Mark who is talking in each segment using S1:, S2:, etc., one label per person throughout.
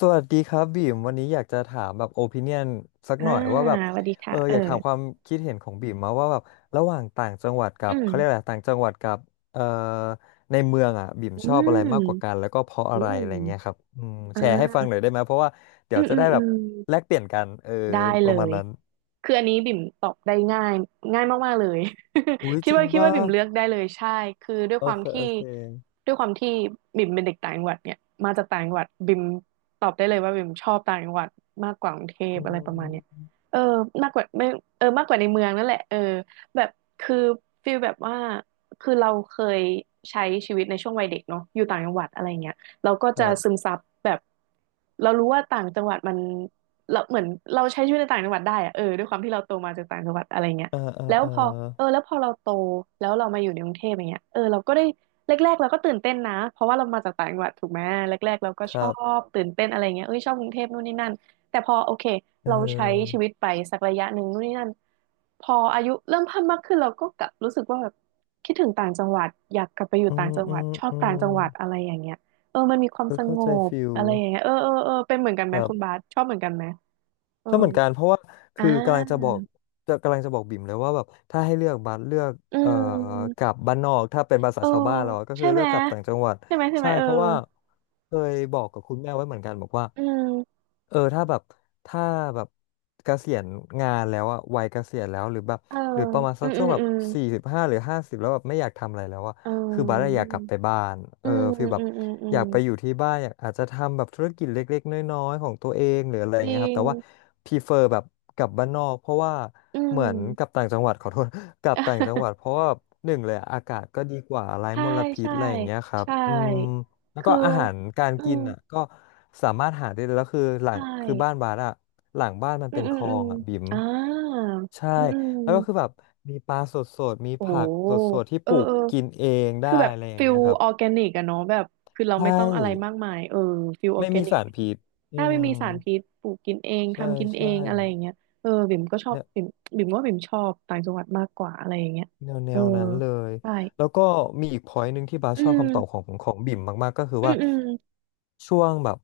S1: สวัสดีครับบีมวันนี้อยากจะถามแบบโอปิเนียนสัก
S2: อ่า
S1: หน่อยว่าแบบ
S2: สวัสดีค่ะ
S1: อยากถามความคิดเห็นของบีมมาว่าแบบระหว่างต่างจังหวัดกั
S2: อื
S1: บเขาเรียก
S2: ม
S1: อะไรต่างจังหวัดกับเอ่อในเมืองอ่ะบีม
S2: อื
S1: ชอบอะไรมากกว่ากัน
S2: ม
S1: แล้วก็เพราะ
S2: อื
S1: อะไรอะ
S2: ม
S1: ไรเงี้ยครับอืม
S2: อ่
S1: แชร์ให้ฟัง
S2: า
S1: หน่อยได้ไหมเพราะว่าเดี๋
S2: อื
S1: ยว
S2: ม
S1: จะ
S2: อื
S1: ได้
S2: ม
S1: แบ
S2: อื
S1: บ
S2: ม
S1: แลกเปลี่ยนกัน
S2: ได้
S1: ป
S2: เล
S1: ระมาณ
S2: ย
S1: นั้น
S2: คืออันนี้บิ่มตอบได้ง่ายมากๆเลย
S1: อุ้ย
S2: คิ
S1: จ
S2: ด
S1: ริง
S2: ว่าคิด
S1: ป่ะ
S2: ว่าบิ่มเลือกได้เลยใช่คือด้วย
S1: โอ
S2: ความ
S1: เค
S2: ที่
S1: โอเค
S2: ด้วยความที่บิ่มเป็นเด็กต่างจังหวัดเนี่ยมาจากต่างจังหวัดบิ่มตอบได้เลยว่าบิ่มชอบต่างจังหวัดมากกว่ากรุงเทพ
S1: อื
S2: อะไรประมาณเนี้ย
S1: ม
S2: เออมากกว่าไม่เออมากกว่าในเมืองนั่นแหละเออแบบคือฟีลแบบว่าคือเราเคยใช้ชีวิตในช่วงวัยเด็กเนาะอยู่ต่างจังหวัดอะไรเงี้ยเราก็
S1: ค
S2: จะ
S1: รั
S2: ซึ
S1: บ
S2: มซับแบบเรารู้ว่าต่างจังหวัดมัน เราเหมือนเราใช้ชีวิตในต่างจังหวัดได้อะเออด้วยความที่เราโตมาจากต่างจังหวัดอะไรเงี้ย
S1: เออเออ
S2: แล้ว
S1: เออ
S2: พอเออแล้วพอเราโตแล้วเรามาอยู่ในกรุงเทพอย่างเงี้ยเออเราก็ได้แรกๆเราก็ตื่นเต้นนะเพราะว่าเรามาจากต่างจังหวัดถูกไหมแรกๆเราก็
S1: ค
S2: ช
S1: รั
S2: อ
S1: บ
S2: บตื่นเต้นอะไรเงี้ยเอ้ยชอบกรุงเทพนู่นนี่นั่นแต่พอโอเค
S1: เ
S2: เราใช้ชี
S1: ออ
S2: วิตไปสักระยะหนึ่งนู่นนี่นั่นพออายุเริ่มเพิ่มมากขึ้นเราก็กลับรู้สึกว่าแบบคิดถึงต่างจังหวัดอยากกลับไปอยู่
S1: อื
S2: ต่า
S1: ม
S2: งจัง
S1: อื
S2: หวัด
S1: ม
S2: ชอบ
S1: อื
S2: ต่าง
S1: ม
S2: จังหวัดอะไรอย่างเงี้ยเออมันมีความ
S1: เออ
S2: ส
S1: เข้า
S2: ง
S1: ใจ
S2: บ
S1: ฟิล
S2: อะไรอย่างเงี้ยเออเออเออเป็นเหมือนกันไห
S1: ค
S2: ม
S1: รั
S2: คุณบา
S1: บ
S2: สชอบเหมือนกันไหม เออ
S1: ชอบเหมือนกันเพราะว่าคือ
S2: อ่า
S1: กำลังจะบอกกำลังจะบอกบิ่มเลยว่าแบบถ้าให้เลือกบัสเลือก
S2: อื
S1: เอ่อกลั
S2: ม
S1: บบ้านนอกถ้าเป็นภาษา
S2: เออ
S1: ชาวบ้านเราอะก็
S2: ใช่
S1: คือ
S2: ไห
S1: เลื
S2: ม
S1: อกกลับต่างจังหวัด
S2: ใช่ไหมใช่ไหม
S1: ใช่
S2: เออ
S1: เพราะว่าเคยบอกกับคุณแม่ไว้เหมือนกันบอกว่า
S2: อืม
S1: ถ้าแบบถ้าแบบเกษียณงานแล้วอะวัยเกษียณแล้วหรือแบบ
S2: เออ
S1: หรือประมาณ
S2: อื
S1: สัก
S2: มอื
S1: ช่วง
S2: ม
S1: แบบ
S2: อืม
S1: 45หรือ50แล้วแบบไม่อยากทำอะไรแล้วอะ
S2: เอ
S1: คือบัสอะอ
S2: อ
S1: ยากกลับไปบ้านเอ
S2: อื
S1: อ
S2: ม
S1: ฟีลแบ
S2: อื
S1: บ
S2: มอืมอื
S1: อ
S2: ม
S1: ยากไปอยู่ที่บ้านอยากอาจจะทำแบบธุรกิจเล็กๆน้อยๆของตัวเองหรืออะไรอ
S2: จ
S1: ย่างเงี้
S2: ริ
S1: ยครับ
S2: ง
S1: แต่ว่าพีเฟอร์แบบกลับบ้านนอกเพราะว่า
S2: อื
S1: เหมือนกลับ
S2: ม
S1: ต่างจังหวัด ขอโทษ กลับต่างจังหวัด เพราะว่าหนึ่งเลยอะอากาศก็ดีกว่าไร้
S2: ใช่
S1: มลพิษ
S2: ใช่
S1: อะไรอย่างเงี้ยครับ
S2: ใช่
S1: อืม แล้วก็
S2: คือ
S1: อาหารการ
S2: อื
S1: กิน
S2: ม
S1: อ่ะก็สามารถหาได้เลยแล้วคือหลั
S2: ใช
S1: งคือบ้าน
S2: ่
S1: บาสอ่ะหลังบ้านมัน
S2: อื
S1: เป็
S2: ม
S1: น
S2: อื
S1: ค
S2: ม
S1: ลอ
S2: อืม
S1: งอ่ะบิ่ม
S2: อ่า
S1: ใช่
S2: อืมอื
S1: แล้วก็คือ
S2: ม
S1: แบบมีปลาสดๆมี
S2: โอ้
S1: ผักสดๆที่
S2: เอ
S1: ป
S2: อ
S1: ลูก
S2: เออ
S1: กินเองได้
S2: คือแบบ
S1: อะไรอย่าง
S2: ฟิล
S1: เงี้ยครับ
S2: ออร์แกนิกอะเนาะแบบคือเรา
S1: ใช
S2: ไม่ต้องอะไรมา
S1: ่
S2: กมายเออฟิลออ
S1: ไม่
S2: ร์แก
S1: มี
S2: นิก
S1: สาร
S2: ไปอี
S1: พิ
S2: ก
S1: ษอื
S2: ถ้าไม่
S1: ม
S2: มีสารพิษปลูกกินเอง
S1: ใช่
S2: ทำกินเอ
S1: ใช่
S2: งอะไรอย่างเงี้ยเออบิ่มก็ชอบบิ่มบิ่มว่าบิ่มชอบต่างจังหวัดมากกว่าอะไรอย่างเงี้ย
S1: แนวแน
S2: เออ
S1: วนั้นเลย
S2: ใช่
S1: แล้วก็มีอีก point หนึ่งที่บาส
S2: อื
S1: ชอบคำตอบขอ
S2: ม
S1: งของบิ่มมากๆก็คือ
S2: อืม
S1: ว่า
S2: อืม
S1: ช่วงแบบ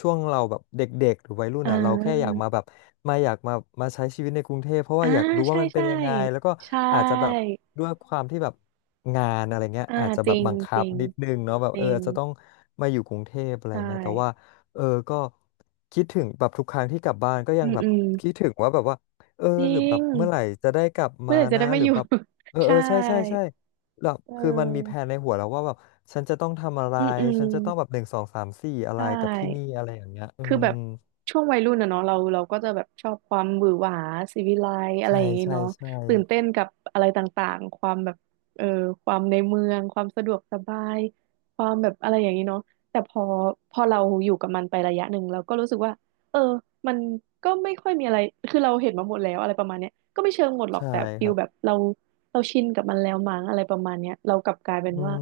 S1: ช่วงเราแบบเด็กๆหรือวัยรุ่น
S2: อ่
S1: อ่ะเราแค่อยาก
S2: า
S1: มาแบบอยากมามาใช้ชีวิตในกรุงเทพเพราะ
S2: อ่า
S1: ว่าอยากรู้ว่า
S2: ใช่
S1: มันเป็
S2: ใช่
S1: นยังไงแล้วก็
S2: ใช่
S1: อาจจะแบบด้วยความที่แบบงานอะไรเงี้ย
S2: อ่า
S1: อาจจะ
S2: จ
S1: แบ
S2: ริ
S1: บ
S2: ง
S1: บัง
S2: จ
S1: คับ
S2: ริง
S1: นิดนึงเนาะแบบ
S2: จริง
S1: อาจจะต้องมาอยู่กรุงเทพอะไร
S2: ใช่
S1: เงี้ยแต่ว่าเออก็คิดถึงแบบทุกครั้งที่กลับบ้านก็ยั
S2: อื
S1: ง
S2: ม
S1: แบ
S2: อื
S1: บ
S2: ม
S1: คิดถึงว่าแบบว่า
S2: จริ
S1: หรือแบ
S2: ง
S1: บเมื่อไหร่จะได้กลับ
S2: เมื่
S1: มา
S2: อไหร่จะ
S1: นะ
S2: ได้มา
S1: หรื
S2: อ
S1: อ
S2: ยู่
S1: แบบ เออ เอ
S2: ใช่
S1: อใช่ใช่ใช่แบบ
S2: เ
S1: คือมันมีแผ
S2: ออ
S1: นในหัวแล้วว่าแบบฉันจะต้องทำอะไร
S2: อืมอืม
S1: ฉันจะต้องแบบหนึ่งสองสามสี่อะไร
S2: ใช่
S1: กับที่นี่อะไรอย่างเงี้ยอื
S2: คือแบ
S1: ม
S2: บช่วงวัยรุ่นอะเนาะเราก็จะแบบชอบความหวือหวาศิวิไลซ์อะไร
S1: ใช่
S2: อย่างงี้
S1: ใช่
S2: เนาะ
S1: ใช่
S2: ตื่นเต้นกับอะไรต่างๆความแบบเออความในเมืองความสะดวกสบายความแบบอะไรอย่างงี้เนาะแต่พอเราอยู่กับมันไประยะหนึ่งเราก็รู้สึกว่าเออมันก็ไม่ค่อยมีอะไรคือเราเห็นมาหมดแล้วอะไรประมาณเนี้ยก็ไม่เชิงหมดหรอก
S1: ใช่
S2: แต่ฟิ
S1: ค
S2: ล
S1: รับ
S2: แบบเราเราชินกับมันแล้วมั้งอะไรประมาณเนี้ยเรากลับกลายเป็น
S1: อื
S2: ว่า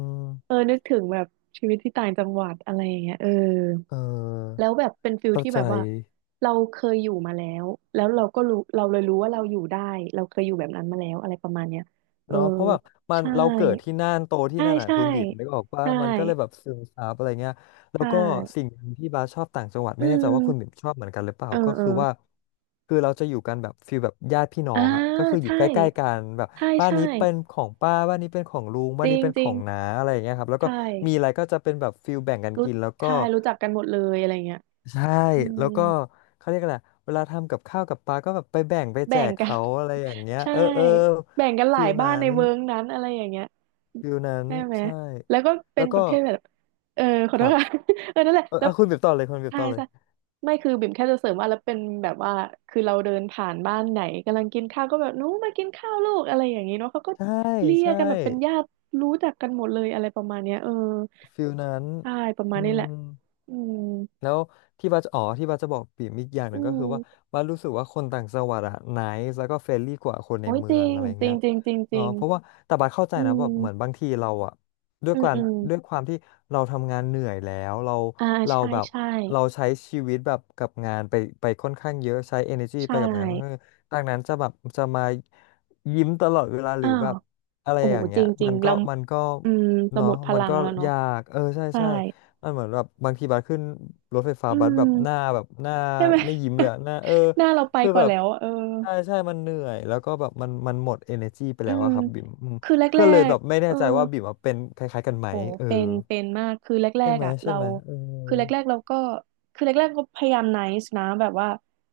S2: เอ
S1: ม
S2: อนึกถึงแบบชีวิตที่ต่างจังหวัดอะไรอย่างเงี้ยเออ
S1: เออ
S2: แล้วแบบเป็นฟิล
S1: เข้า
S2: ที่
S1: ใจ
S2: แบบว่าเราเคยอยู่มาแล้วแล้วเราก็รู้เราเลยรู้ว่าเราอยู่ได้เราเคยอยู่แบบนั้นมาแล้วอะไรประมาณเนี้ยเออ
S1: เนาะเพราะแบบมัน
S2: ใช่
S1: เราเกิดที่น่านโตที่
S2: ใช่
S1: นั่นอ่ะ
S2: ใช่
S1: คุณบีมนึกออกว่า
S2: ใช่
S1: มันก็เลยแบบซึมซับอะไรเงี้ยแล้ว
S2: ใช่
S1: ก็สิ่งหนึ่งที่บาสชอบต่างจังหวัด
S2: อื
S1: ไม่แน่ใจว่าคุณบีม
S2: ม
S1: ชอบเหมือนกันหรือเปล่า
S2: เออ
S1: ก็
S2: เออ
S1: คือว่าคือเราจะอยู่กันแบบฟีลแบบญาติพี่น้อ
S2: อ่า
S1: งอ่ะก็คืออยู่
S2: ใช่
S1: ใกล้ๆกันแบบ
S2: ใช่
S1: บ้าน
S2: ใช่
S1: นี้เป็นของป้าบ้านนี้เป็นของลุง
S2: จ
S1: บ้าน
S2: ริ
S1: นี้
S2: ง
S1: เป็น
S2: จ
S1: ข
S2: ริ
S1: อ
S2: ง
S1: งน้าอะไรอย่างเงี้ยครับแล้ว
S2: ใช่
S1: ก็มีอะไรก็จะเป็นแบบฟีลแบ่งกัน
S2: รู้
S1: กินแล้วก็
S2: ใช่รู้จักกันหมดเลยอะไรเงี้ย
S1: ใช่
S2: อื
S1: แล้
S2: ม
S1: วก็เขาเรียกอะไรเวลาทำกับข้าวกับปลาก็แบบไปแบ่งไปแจ
S2: แบ่ง
S1: ก
S2: กัน
S1: เขาอะไรอย่างเงี้ย
S2: ใช่
S1: เออเออ
S2: แบ่งกันห
S1: ฟี
S2: ลาย
S1: ล
S2: บ้า
S1: นั้
S2: นใน
S1: น
S2: เวิร์กนั้นอะไรอย่างเงี้ย
S1: ฟิลนั้น
S2: ใช่ไหม
S1: ใช่
S2: แล้วก็เป็
S1: แล้
S2: น
S1: ว
S2: ป
S1: ก็
S2: ระเภทแบบเออขอ
S1: ค
S2: โท
S1: รั
S2: ษ
S1: บ
S2: ค่ะ เออนั่นแหละแล้ว
S1: อ่ะคุณเบบต่อเลยคุณเบบ
S2: ใช่
S1: ต่อเลย
S2: ใช่ไม่คือบิ่มแค่จะเสริมว่าแล้วเป็นแบบว่าคือเราเดินผ่านบ้านไหนกำลังกินข้าวก็แบบหนู้มากินข้าวลูกอะไรอย่างงี้เนาะเขาก็
S1: ใช่
S2: เรียก
S1: ใช่
S2: กันแบบเป็นญาติรู้จักกันหมดเลยอะไรประมาณเนี้ยเออ
S1: ฟิลนั้น
S2: ใช่ประมา
S1: อื
S2: ณนี้แหละ
S1: ม
S2: อืม
S1: แล้วที่บัสอ๋อที่บัสจะบอกปิ่มอีกอย่างห
S2: อื
S1: นึ่งก็คือว่า
S2: ม
S1: บัสรู้สึกว่าคนต่างจังหวัดอะไนซ์แล้วก็เฟรนลี่กว่าคนใน
S2: โอ้ย
S1: เมื
S2: จ
S1: อ
S2: ริ
S1: ง
S2: ง
S1: อะไร
S2: จริ
S1: เงี้
S2: ง
S1: ย
S2: จริงจริงจริ
S1: เนาะ
S2: ง
S1: เพราะว่าแต่บัสเข้าใจ
S2: อื
S1: นะแบบเหมือนบา
S2: ม
S1: งทีเราอะด้วย
S2: อืม
S1: การ
S2: อืม
S1: ด้วยความที่เราทำงานเหนื่อยแล้วเรา
S2: อ่า
S1: เรา
S2: ใช่
S1: แบบ
S2: ใช่
S1: เราใช้ชีวิตแบบกับงานไปค่อนข้างเยอะใช้ energy
S2: ใช่
S1: ไปกับงานค่อนข้างเยอะดังนั้นจะแบบจะมายิ้มตลอดเวลาหรื
S2: อ้า
S1: อแบ
S2: ว
S1: บอะไร
S2: โอ้
S1: อ
S2: โห
S1: ย่าง
S2: จ
S1: เงี้ย
S2: ริ
S1: มั
S2: ง
S1: น
S2: ๆ
S1: ก็
S2: เรา
S1: มันก็
S2: อืมเราห
S1: เนาะ
S2: มดพ
S1: มัน
S2: ลัง
S1: ก็
S2: แล้วเนาะ
S1: ยากใช่
S2: ใช่
S1: ใช่ มันเหมือนแบบบางทีบัสขึ้นรถไฟฟ้า
S2: อื
S1: บัสแบบหน้า
S2: ม
S1: แบบหน้า
S2: ใช่ไหม
S1: ไม่ยิ้มเลย อะหน้า
S2: หน้าเราไป
S1: คือ
S2: ก่อ
S1: แบ
S2: น
S1: บ
S2: แล้วอะเออ
S1: ใช่ใช่มันเหนื่อยแล้วก็แบบมันหมด energy ไป
S2: อื
S1: แล้ว
S2: ม
S1: อะครับบิ่มอืม
S2: คือแร
S1: ก็เลยแบ
S2: ก
S1: บไม่
S2: ๆ
S1: แน่
S2: เออ
S1: ใจว่าบิ่มอะเป็นคล้ายๆกันไหม
S2: โอ้
S1: เออ
S2: เป็นเป็นมากคือแร
S1: ใช่
S2: ก
S1: ไหม
S2: ๆอ่ะ
S1: ใช่
S2: เรา
S1: ไหมเออ
S2: คือแรกๆเราก็คือแรกๆก็พยายามไนซ์นะแบบว่า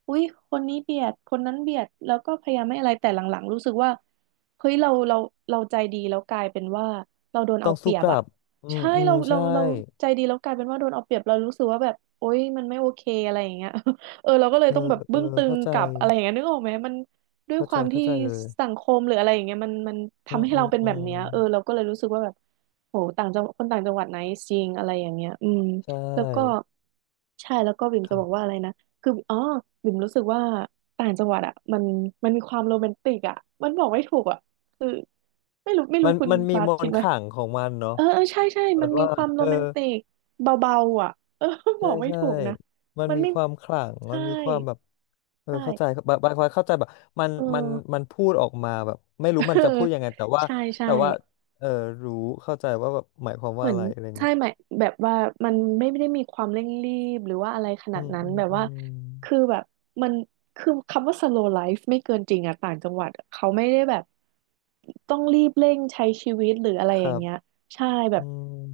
S2: อุ๊ยคนนี้เบียดคนนั้นเบียดแล้วก็พยายามไม่อะไรแต่หลังๆรู้สึกว่าเฮ้ยเราใจดีแล้วกลายเป็นว่าเราโดน
S1: ต้อ
S2: เอา
S1: ง
S2: เป
S1: สู้
S2: รีย
S1: ก
S2: บ
S1: ลั
S2: อ่ะ
S1: บอืม
S2: ใช่
S1: อืม
S2: เราเรา
S1: ใช่
S2: เราใจดีแล้วกลายเป็นว่าโดนเอาเปรียบเรารู้สึกว่าแบบโอ๊ยมันไม่โอเคอะไรอย่างเงี้ย เออเราก็เลย
S1: เออ
S2: ต้องแบบ
S1: เอ
S2: บึ้
S1: อ
S2: งตึง
S1: เข้าใจ
S2: กลับอะไรอย่างเงี้ยนึกออกไหมมันด้วย
S1: เข้า
S2: ค
S1: ใจ
S2: วาม
S1: เข้า
S2: ที่
S1: ใจเลย
S2: สังคมหรืออะไรอย่างเงี้ยมัน
S1: อื
S2: ทำ
S1: ม
S2: ให้
S1: อื
S2: เรา
S1: ม
S2: เป็น
S1: อื
S2: แบบ
S1: ม
S2: เนี้ยเออเราก็เลยรู้สึกว่าแบบ โหต่างจังคนต่างจังหวัดไหนจริงอะไรอย่างเงี้ยอืม
S1: ใช
S2: แล้วก็
S1: ่
S2: ใช่แล้วก็บิ่ม
S1: ค
S2: จะ
S1: รั
S2: บอกว่า
S1: บ
S2: อะไรนะคืออ๋อบิ่มรู้สึกว่าต่างจังหวัดอ่ะมันมีความโรแมนติกอ่ะมันบอกไม่ถูกอ่ะคือไม่รู้ไม่
S1: มั
S2: รู้
S1: น
S2: คุณ
S1: มันมี
S2: บา
S1: ม
S2: สคิ
S1: น
S2: ด
S1: ต์
S2: ไหม
S1: ขลังของมันเนาะ
S2: เออเออใช่ใช่
S1: แบ
S2: มั
S1: บ
S2: นมี
S1: ว่า
S2: ความ
S1: เอ
S2: โร
S1: อ
S2: แมนติกเบาๆอ่ะเออบ
S1: ใช่
S2: อกไม่
S1: ใช่
S2: ถูกนะ
S1: มัน
S2: มัน
S1: มี
S2: ไม่
S1: ความขลังมั
S2: ใช่
S1: นมีความแบบเออเข้าใจ
S2: ใช่
S1: บางคนเข้าใจแบบมัน
S2: เอ
S1: มันมั
S2: อ
S1: นพูดออกมาแบบไม่
S2: เอ
S1: รู้มัน
S2: อ
S1: จะพูดยังไงแต่ว่า
S2: ใช่ใช่
S1: แต่ว่าเออรู้เข้าใจว่าแบบหมายความ
S2: เห
S1: ว่า
S2: มือ
S1: อะ
S2: น
S1: ไรอะไร
S2: ใช่
S1: เงี้ย
S2: ไหมแบบว่ามันไม่ได้มีความเร่งรีบหรือว่าอะไรขนา
S1: อื
S2: ด
S1: ม
S2: นั้น
S1: อืม
S2: แบบ
S1: อื
S2: ว่า
S1: ม
S2: คือแบบมันคือคำว่า slow life ไม่เกินจริงอะต่างจังหวัดเขาไม่ได้แบบต้องรีบเร่งใช้ชีวิตหรืออะไร
S1: ค
S2: อ
S1: รั
S2: ย่าง
S1: บ
S2: เงี้ยใช่แบ
S1: อื
S2: บ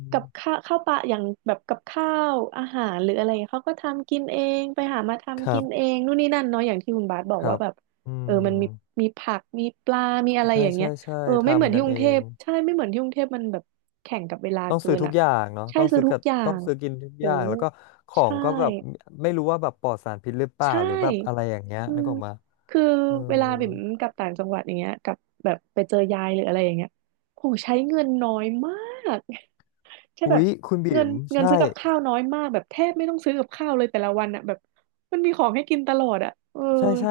S1: ม
S2: กับข้าวข้าวปลาอย่างแบบกับข้าวอาหารหรืออะไรเขาก็ทำกินเองไปหามา
S1: ค
S2: ทำ
S1: รั
S2: กินเอ
S1: บ
S2: งนู่นนี่นั่นเนาะอย่างที่คุณบาสบอ
S1: ค
S2: ก
S1: รั
S2: ว่า
S1: บ
S2: แบบ
S1: อื
S2: เออมัน
S1: ม
S2: มีมีผักมีปลามีอะไรอ
S1: ใช่
S2: ย่างเงี้
S1: ใช่
S2: ย
S1: ใช่
S2: เออไม่เหมือน
S1: ทำ
S2: ที่
S1: กัน
S2: กรุ
S1: เอ
S2: งเท
S1: ง
S2: พใช่ไม่เหมือนที่กรุงเทพมันแบบแข่งกับเวลา
S1: ต้อง
S2: เกิ
S1: ซื้อ
S2: น
S1: ทุก
S2: อ่ะ
S1: อย่างเนาะ
S2: ใช่
S1: ต้อง
S2: ซื้อ
S1: ซื้อ
S2: ทุ
S1: กั
S2: ก
S1: บ
S2: อย่า
S1: ต้อง
S2: ง
S1: ซื้อกินทุก
S2: โห
S1: อย่างแล้วก็ของ
S2: ใช่
S1: ก็แบบไม่รู้ว่าแบบปลอดสารพิษหรือเปล่า
S2: ใช่
S1: หรือแบบอะไรอย่างเงี้ย
S2: อื
S1: นึก
S2: ม
S1: ออกมา
S2: คือ
S1: เออ
S2: เวลาบิ่มกลับต่างจังหวัดอย่างเงี้ยกลับแบบไปเจอยายหรืออะไรอย่างเงี้ยโหใช้เงินน้อยมาก ใช่แบ
S1: อุ๊
S2: บ
S1: ยคุณ
S2: เงิ
S1: บิ๋
S2: น
S1: ม
S2: เงิน
S1: ใช่
S2: ซื้อกับข้าวน้อยมากแบบแทบไม่ต้องซื้อกับข้าวเลยแต่ละวันอ่ะแบบมันมีของให้กินตลอดอ่ะเออ
S1: ใช่ใช่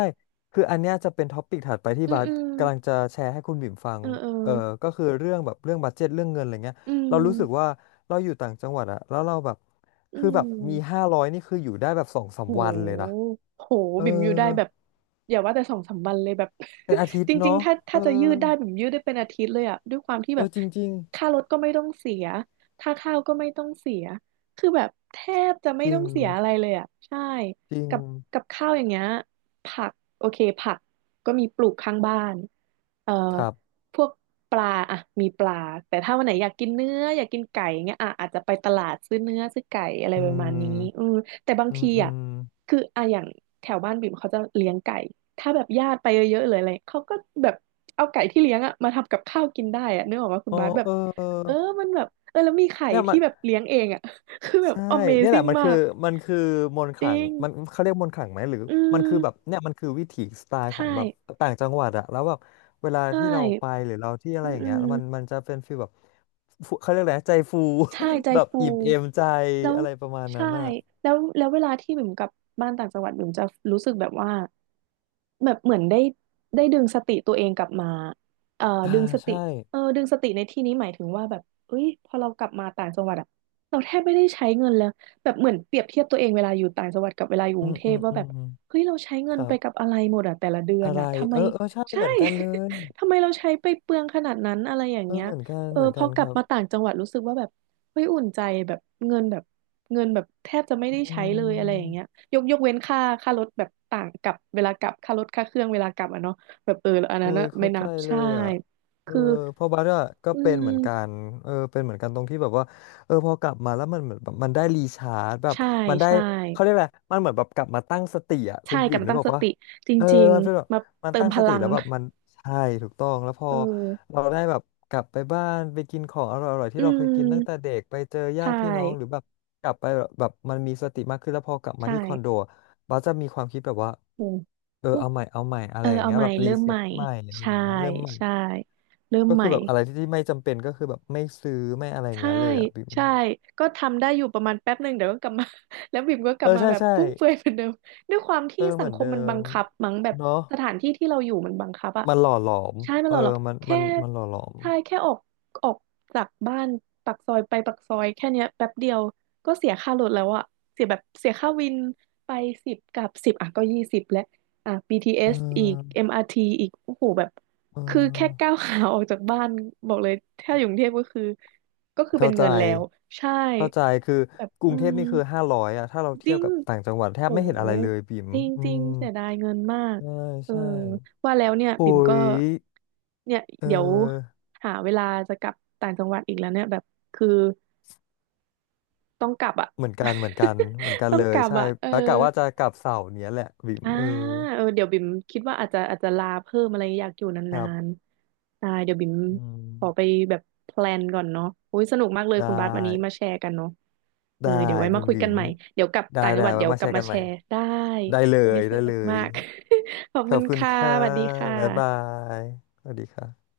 S1: คืออันเนี้ยจะเป็นท็อปิกถัดไปที่
S2: อืม
S1: บาส
S2: อืม
S1: กำลังจะแชร์ให้คุณบิ๋มฟัง
S2: เออเออ
S1: เออ ก็คือเรื่องแบบเรื่องบัดเจ็ตเรื่องเงินอะไรเงี้ย
S2: อื
S1: เรารู้สึกว่า
S2: ม
S1: เราอยู่ต่างจังหวัดอะแล้วเราแบบ
S2: อื
S1: คือแบบมี
S2: ม
S1: ห้าร้อยนี่คืออยู่ได้แบบสองสาม
S2: โห
S1: วันเลยนะ
S2: โห
S1: เออ
S2: บิ่มอยู่ได้แบบอย่าว่าแต่สองสามวันเลยแบบ
S1: เป็นอาทิต
S2: จ
S1: ย์
S2: ริง
S1: เนาะ
S2: ๆถ้า
S1: เออ
S2: ถ้าจะยืดได้บิ่มยืดได้เป็นอาทิตย์เลยอะด้วยความที่
S1: เอ
S2: แบบ
S1: อจริงจริง
S2: ค่ารถก็ไม่ต้องเสียค่าข้าวก็ไม่ต้องเสียคือแบบแทบจะไม่
S1: จริ
S2: ต้อ
S1: ง
S2: งเสียอะไรเลยอะใช่
S1: จริ
S2: กับ
S1: ง
S2: กับข้าวอย่างเงี้ยผักโอเคผักก็มีปลูกข้างบ้านเอ่อ
S1: ครับ
S2: พวกปลาอะมีปลาแต่ถ้าวันไหนอยากกินเนื้ออยากกินไก่เงี้ยอะอาจจะไปตลาดซื้อเนื้อซื้อไก่อะไร
S1: อื
S2: ประมาณนี้อื
S1: ม
S2: มแต่บาง
S1: อืม
S2: ที
S1: อื
S2: อ่ะ
S1: ม
S2: คืออะอย่างแถวบ้านบิ่มเขาจะเลี้ยงไก่ถ้าแบบญาติไปเยอะๆเลยออะไรเขาก็แบบเอาไก่ที่เลี้ยงอะมาทำกับข้าวกินได้อะนึกออกว่าคุณ
S1: อ๋อ
S2: บาสแบบ
S1: เอ
S2: เออ
S1: อ
S2: มันแบบเออแล้วมีไข่
S1: เนี่ยมั
S2: ที่
S1: น
S2: แบบเลี้ยงเองอะ คือแบบ
S1: ใช่เนี่ยแหละ
S2: Amazing
S1: มัน
S2: มา
S1: คือ
S2: ก
S1: มันคือมนต์ข
S2: จ
S1: ลั
S2: ริ
S1: ง
S2: ง
S1: มันเขาเรียกมนต์ขลังไหมหรือ
S2: อื
S1: มันคือแบบ
S2: ม
S1: เนี่ยมันคือวิถีสไตล์ข
S2: ใช่
S1: องแบบต่างจังหวัดอะแล้วแบบเวลา
S2: ใช่
S1: ที่เราไปหรือเราที่อะ
S2: อื
S1: ไร
S2: ม
S1: อย่าง
S2: อื
S1: เงี้ย
S2: ม
S1: มันจะเป็นฟีลแบบฟูเขาเรียกอะไรนะใจฟู
S2: ใช่ใจ
S1: แบบ
S2: ฟู
S1: อิ่มเอมใจ
S2: แล้ว
S1: อะไรประมาณนั้
S2: ใช่
S1: นอะ
S2: แล้วแล้วเวลาที่บิ่มกลับบ้านต่างจังหวัดบิ่มจะรู้สึกแบบว่าแบบเหมือนได้ดึงสติตัวเองกลับมาเอ่อ
S1: อ่า
S2: ดึงสติ
S1: ใช่
S2: เออดึงสติในที่นี้หมายถึงว่าแบบเอ้ยพอเรากลับมาต่างจังหวัดอะเราแทบไม่ได้ใช้เงินแล้วแบบเหมือนเปรียบเทียบตัวเองเวลาอยู่ต่างจังหวัดกับเวลาอยู่ก
S1: อื
S2: รุ
S1: ม
S2: งเท
S1: อื
S2: พ
S1: ม
S2: ว่า
S1: อื
S2: แบบ
S1: ม
S2: เฮ้ยเราใช้เงิ
S1: ค
S2: น
S1: รั
S2: ไปกับ
S1: บ
S2: อะไรหมดอะแต่ละเดือ
S1: อะ
S2: น
S1: ไร
S2: อะทำไม
S1: เออเออใช่
S2: ใช่
S1: เหมือนกันเลย
S2: ทำไมเราใช้ไปเปลืองขนาดนั้นอะไรอย่าง
S1: เออ
S2: เงี้ย
S1: เหมือนกัน
S2: เออ
S1: เหมือน
S2: พ
S1: กั
S2: อ
S1: น
S2: ก
S1: ค
S2: ลับ
S1: รับ
S2: มาต่างจังหวัดรู้สึกว่าแบบเฮ้ยอุ่นใจแบบเงินแบบเงินแบบแทบจะไม่
S1: อื
S2: ได้ใช้เลยอะไรอย่างเงี้ย
S1: ม
S2: ยกเว้นค่ารถแบบต่างกับเวลากลับค่ารถค่าเครื่องเวลากลับอ่ะเนาะแบบเอออัน
S1: โอ้
S2: นั้น
S1: ย
S2: นะไม่
S1: เข้า
S2: นั
S1: ใจ
S2: บ
S1: เล
S2: ใช่
S1: ยอ่ะเออ
S2: คือ
S1: เพอบาร์อะก็
S2: อื
S1: เป็นเหมือนกั
S2: ม
S1: นเออเป็นเหมือนกันตรงที่แบบว่าเออพอกลับมาแล้วมันเหมือนแบบมันได้รีชาร์จแบบ
S2: ใช่
S1: มันได้
S2: ใช่
S1: เขาเรียกอะไรมันเหมือนแบบกลับมาตั้งสติอ่ะคุ
S2: ใช่
S1: ณ
S2: ก
S1: บี
S2: ลับ
S1: ม
S2: มา
S1: นึก
S2: ตั้ง
S1: ออก
S2: ส
S1: ปะ
S2: ติจ
S1: เออ
S2: ริง
S1: มันเป็นแบบ
S2: ๆมา
S1: มัน
S2: เติม
S1: ตั้ง
S2: พ
S1: สติ
S2: ลัง
S1: แล้วแบบมันใช่ถูกต้องแล้วพอ
S2: เออ
S1: เราได้แบบกลับไปบ้านไปกินของอร่อยๆ
S2: อื
S1: ที่เราเคยกินตั้งแต่
S2: ม
S1: เด็กไปเจอญา
S2: ใช่
S1: ติพี่น้องหรือแบบกลับไปแบบแบบมันมีสติมากขึ้นแล้วพอกลับ
S2: ใช
S1: มาที่คอนโด
S2: ่
S1: บัสจะมีความคิดแบบว่า
S2: โอ้
S1: เออเอาใหม่เอาใหม่อะ
S2: เอ
S1: ไร
S2: อ
S1: อย่าง
S2: เอา
S1: เงี้ย
S2: ใหม่
S1: แบบรี
S2: เริ่ม
S1: เซ็
S2: ให
S1: ต
S2: ม่
S1: ใหม่อะไรอ
S2: ใช่
S1: ย่างเงี้ยเริ่มใหม่
S2: ใช่เริ่ม
S1: ก็
S2: ให
S1: คื
S2: ม่
S1: อแบบอะไรที่ไม่จำเป็นก็คือแบบไม่ซื้อไม่อะไรอย่าง
S2: ใช่
S1: เงี้ยเลยอ่ะบิม
S2: ใช่ก็ทำได้อยู่ประมาณแป๊บหนึ่งเดี๋ยวก็กลับมา แล้วบิ่มก็กลั
S1: เอ
S2: บ
S1: อ
S2: มา
S1: ใช่
S2: แบบ
S1: ใช่
S2: ฟุ่มเฟือยเหมือนเดิมด้วยความ
S1: เอ
S2: ที่
S1: อ
S2: สั
S1: เหมื
S2: ง
S1: อ
S2: ค
S1: น
S2: ม
S1: เดิ
S2: มันบั
S1: ม
S2: งคับมั้งแบบ
S1: เนาะ
S2: สถานที่ที่เราอยู่มันบังคับอะ
S1: มันหล่อหลอม
S2: ใช่ไม่
S1: เอ
S2: หร
S1: อ
S2: อกหรอก
S1: มันมั
S2: แค่
S1: นมันหล่อหลอม
S2: ใช่แค่ออกจากบ้านปากซอยไปปากซอยแค่เนี้ยแป๊บเดียวก็เสียค่ารถแล้วอะเสียแบบเสียค่าวินไปสิบกับสิบอ่ะก็20แล้วอ่ะ
S1: เ
S2: BTS อสอีก
S1: ออ
S2: MRT อมอาร์ทีอีกโอ้โหแบบ
S1: เ
S2: คือแค่
S1: ออ
S2: ก้าวขาออกจากบ้านบอกเลยถ้าอยู่กรุงเทพก็คือก็คือเป็
S1: เข้า
S2: น
S1: ใจ
S2: เงินแล้วใช่
S1: เข้าใจคือ
S2: แบบ
S1: กรุ
S2: อื
S1: งเทพ
S2: ม
S1: นี่คือห้าร้อยอะถ้าเรา
S2: จ
S1: เที
S2: ริ
S1: ยบ
S2: ง
S1: กับต่างจังหวัดแท
S2: โห
S1: บไม่เห็นอะไรเลยบิ๋ม
S2: จริง
S1: อื
S2: จริง
S1: ม
S2: เสียดายเงินมาก
S1: ใช่
S2: เออ
S1: ใช่
S2: ว่าแล้วเนี่ย
S1: โอ้
S2: บิ่มก็
S1: ย
S2: เนี่ย
S1: เออ
S2: เดี๋ยวหาเวลาจะกลับต่างจังหวัดอีกแล้วเนี่ยแบบคือต้องกลับอ่ะ
S1: เหมือนกัน เหมือนกัน เหมือนกั น
S2: ต้อ
S1: เล
S2: งก
S1: ย
S2: ลับ
S1: ใช่
S2: อ่ะเออ
S1: แล้วกะว่าจะกลับเสาร์เนี้ยแหละบิ๋ม
S2: อ่า
S1: เออ
S2: เออเดี๋ยวบิ่มคิดว่าอาจจะลาเพิ่มอะไรอยากอยู่
S1: ค
S2: นา
S1: รั
S2: น
S1: บ
S2: ๆได้เดี๋ยวบิ่ม
S1: อืม
S2: ขอไปแบบแพลนก่อนเนาะโอ้ยสนุกมากเลย
S1: ได
S2: คุณบาสวันนี้
S1: ้
S2: มาแชร์กันเนาะเออ
S1: ได้
S2: เดี๋ยวไว้
S1: คุ
S2: มา
S1: ณ
S2: คุย
S1: บิ๋
S2: กัน
S1: ม
S2: ใหม่เดี๋ยวกลับ
S1: ได้
S2: ต่างจั
S1: ได้
S2: งหวัด
S1: ไว้
S2: เดี๋ยว
S1: มา
S2: ก
S1: แช
S2: ลับ
S1: ร์
S2: มา
S1: กัน
S2: แช
S1: ใหม่
S2: ร์ได้
S1: ได้เล
S2: วัน
S1: ย
S2: นี่ส
S1: ได้
S2: นุ
S1: เล
S2: กมา
S1: ย
S2: ก ขอบ
S1: ข
S2: คุ
S1: อบ
S2: ณ
S1: คุณ
S2: ค่ะ
S1: ค่ะ
S2: สวัสดีค
S1: บ๊ายบา
S2: ่ะ
S1: ยสวัสดีค่ะ